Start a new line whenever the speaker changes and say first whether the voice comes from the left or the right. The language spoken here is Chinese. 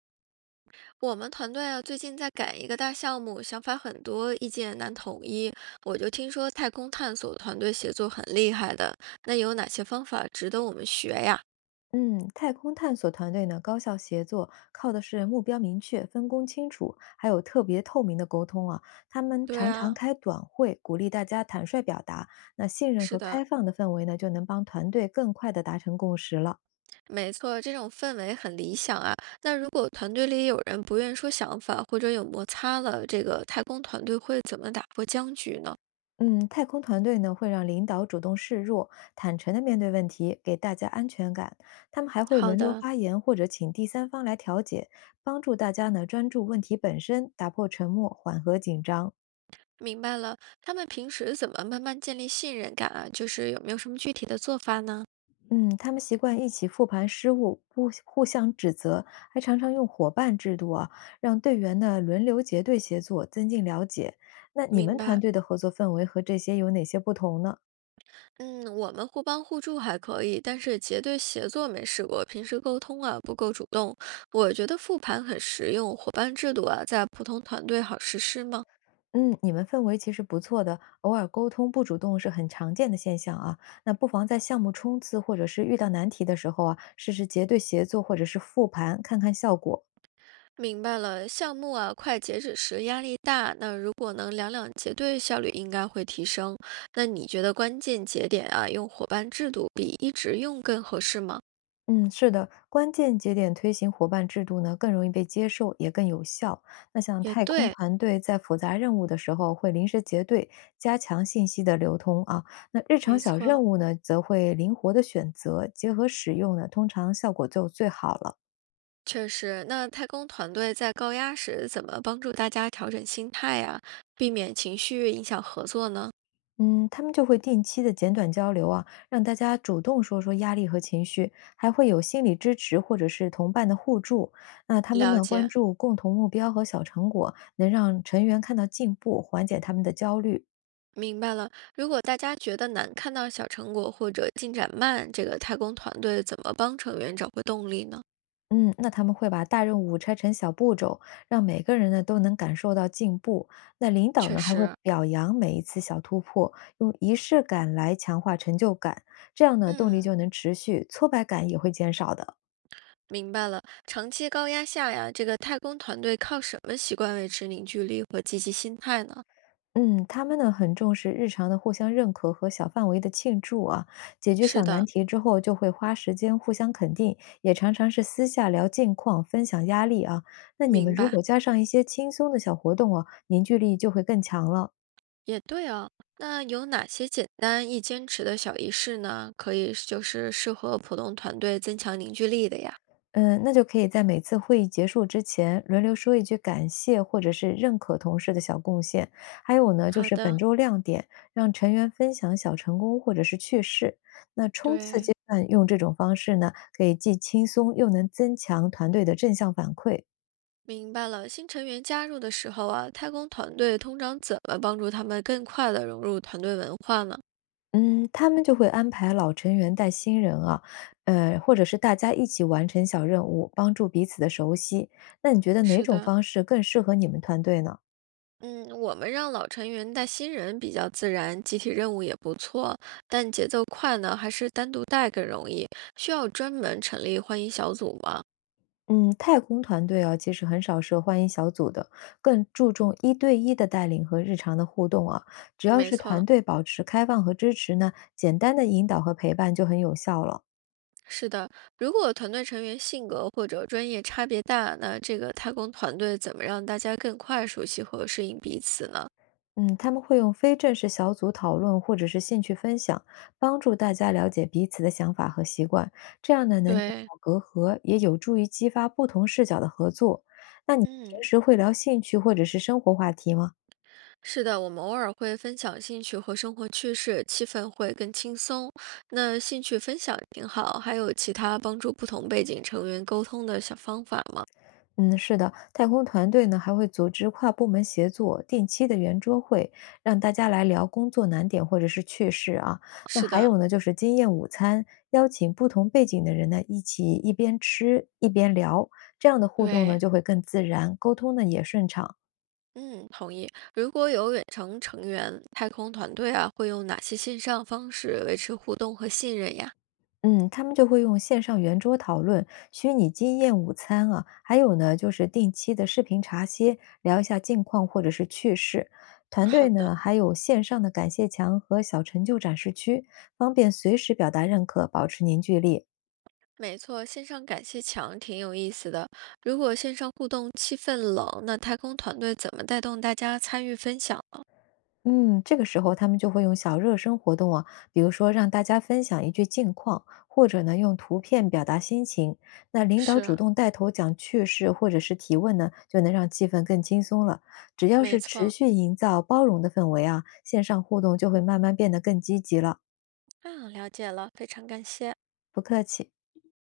right: 我们团队啊，最近在赶一个大项目，想法很多，意见难统一。我就听说太空探索团队协作很厉害的，那有哪些方法值得我们学呀？
left: 嗯，太空探索团队呢，高效协作，靠的是目标明确、分工清楚，还有特别透明的沟通啊。他们
right: 对
left: 常常
right: 啊，
left: 开短会，鼓励大家坦率表达。那信任
right: 是
left: 和
right: 的，
left: 开放的氛围呢，就能帮团队更快地达成共识了。
right: 没错，这种氛围很理想啊。那如果团队里有人不愿说想法，或者有摩擦了，这个太空团队会怎么打破僵局呢？
left: 嗯，太空团队呢，会让领导主动示弱，坦诚地面对问题，给大家安全感。他们还会
right: 好
left: 轮流
right: 的，
left: 发言，或者请第三方来调解，帮助大家呢专注问题本身，打破沉默，缓和紧张。
right: 明白了，他们平时怎么慢慢建立信任感啊？就是有没有什么具体的做法呢？
left: 嗯，他们习惯一起复盘失误，不互相指责，还常常用伙伴制度啊，让队员呢轮流结对协作，增进了解。那你们
right: 明
left: 团
right: 白。
left: 队的合作氛围和这些有哪些不同呢？
right: 嗯，我们互帮互助还可以，但是结对协作没试过。平时沟通啊不够主动，我觉得复盘很实用。伙伴制度啊，在普通团队好实施吗？
left: 嗯，你们氛围其实不错的，偶尔沟通不主动是很常见的现象啊。那不妨在项目冲刺或者是遇到难题的时候啊，试试结对协作或者是复盘，看看效果。
right: 明白了，项目啊快截止时压力大，那如果能两两结对，效率应该会提升。那你觉得关键节点啊，用伙伴制度比一直用更合适吗？
left: 嗯，是的，关键节点推行伙伴制度呢，更容易被接受，也更有效。那像
right: 也
left: 太空
right: 对，
left: 团队在复杂任务的时候会临时结队，加强信息的流通啊。那日常
right: 没
left: 小任
right: 错。
left: 务呢，则会灵活的选择，结合使用呢，通常效果就最好了。
right: 确实，那太空团队在高压时怎么帮助大家调整心态呀、避免情绪影响合作呢？
left: 嗯，他们就会定期的简短交流啊，让大家主动说说压力和情绪，还会有心理支持或者是同伴的互助。那他们
right: 了
left: 呢，关
right: 解，
left: 注共同目标和小成果，能让成员看到进步，缓解他们的焦虑。
right: 明白了。如果大家觉得难看到小成果或者进展慢，这个太空团队怎么帮成员找回动力呢？
left: 嗯，那他们会把大任务拆成小步骤，让每个人呢都能感受到进步。那领导
right: 确
left: 呢还会
right: 实，
left: 表扬每一次小突破，用仪式感来强化成就感，这样呢动力
right: 嗯，
left: 就能持续，挫败感也会减少的。
right: 明白了。长期高压下呀，这个太空团队靠什么习惯维持凝聚力和积极心态呢？
left: 嗯，他们呢很重视日常的互相认可和小范围的庆祝啊，解决
right: 是
left: 小难
right: 的，
left: 题之后就会花时间互相肯定，也常常是私下聊近况、分享压力啊。那你们
right: 明
left: 如
right: 白。
left: 果加上一些轻松的小活动啊，凝聚力就会更强了。
right: 也对啊，那有哪些简单易坚持的小仪式呢？可以就是适合普通团队增强凝聚力的呀。
left: 嗯，那就可以在每次会议结束之前轮流说一句感谢或者是认可同事的小贡献。还有呢，就
right: 好
left: 是本
right: 的，
left: 周亮点，让成员分享小成功或者是趣事。那冲刺阶
right: 对，
left: 段用这种方式呢，可以既轻松又能增强团队的正向反馈。
right: 明白了。新成员加入的时候啊，太空团队通常怎么帮助他们更快的融入团队文化呢？
left: 嗯，他们就会安排老成员带新人啊，或者是大家一起完成小任务，帮助彼此的熟悉。那你觉得哪
right: 是
left: 种
right: 的，
left: 方式更适合你们团队呢？
right: 嗯，我们让老成员带新人比较自然，集体任务也不错，但节奏快呢，还是单独带更容易？需要专门成立欢迎小组吗？
left: 嗯，太空团队啊，其实很少设欢迎小组的，更注重一对一的带领和日常的互动啊。只要
right: 没
left: 是
right: 错。
left: 团队保持开放和支持呢，简单的引导和陪伴就很有效了。
right: 是的，如果团队成员性格或者专业差别大，那这个太空团队怎么让大家更快熟悉和适应彼此呢？
left: 嗯，他们会用非正式小组讨论或者是兴趣分享，帮助大家了解彼此的想法和习惯，这样呢能减
right: 对，
left: 少隔阂，也有助于激发不同视角的合作。那你平
right: 嗯，
left: 时会聊兴趣或者是生活话题吗？
right: 是的，我们偶尔会分享兴趣和生活趣事，气氛会更轻松。那兴趣分享挺好，还有其他帮助不同背景成员沟通的小方法吗？
left: 嗯，是的，太空团队呢还会组织跨部门协作、定期的圆桌会，让大家来聊工作难点或者是趣事啊。那
right: 是
left: 还
right: 的，
left: 有呢，就是经验午餐，邀请不同背景的人呢一起一边吃一边聊，这样的互动呢
right: 对，
left: 就会更自然，沟通呢也顺畅。
right: 嗯，同意。如果有远程成员，太空团队啊，会用哪些线上方式维持互动和信任呀？
left: 嗯，他们就会用线上圆桌讨论、虚拟经验午餐啊，还有呢，就是定期的视频茶歇，聊一下近况或者是趣事。团队
right: 好的。
left: 呢，还有线上的感谢墙和小成就展示区，方便随时表达认可，保持凝聚力。
right: 没错，线上感谢墙挺有意思的。如果线上互动气氛冷，那太空团队怎么带动大家参与分享呢？
left: 嗯，这个时候他们就会用小热身活动啊，比如说让大家分享一句近况，或者呢用图片表达心情。那领导主
right: 是，
left: 动带头讲趣事或者是提问呢，就能让气氛更轻松了。只要
right: 没
left: 是持
right: 错，
left: 续营造包容的氛围啊，线上互动就会慢慢变得更积极了。
right: 啊，了解了，非常感谢。
left: 不客气。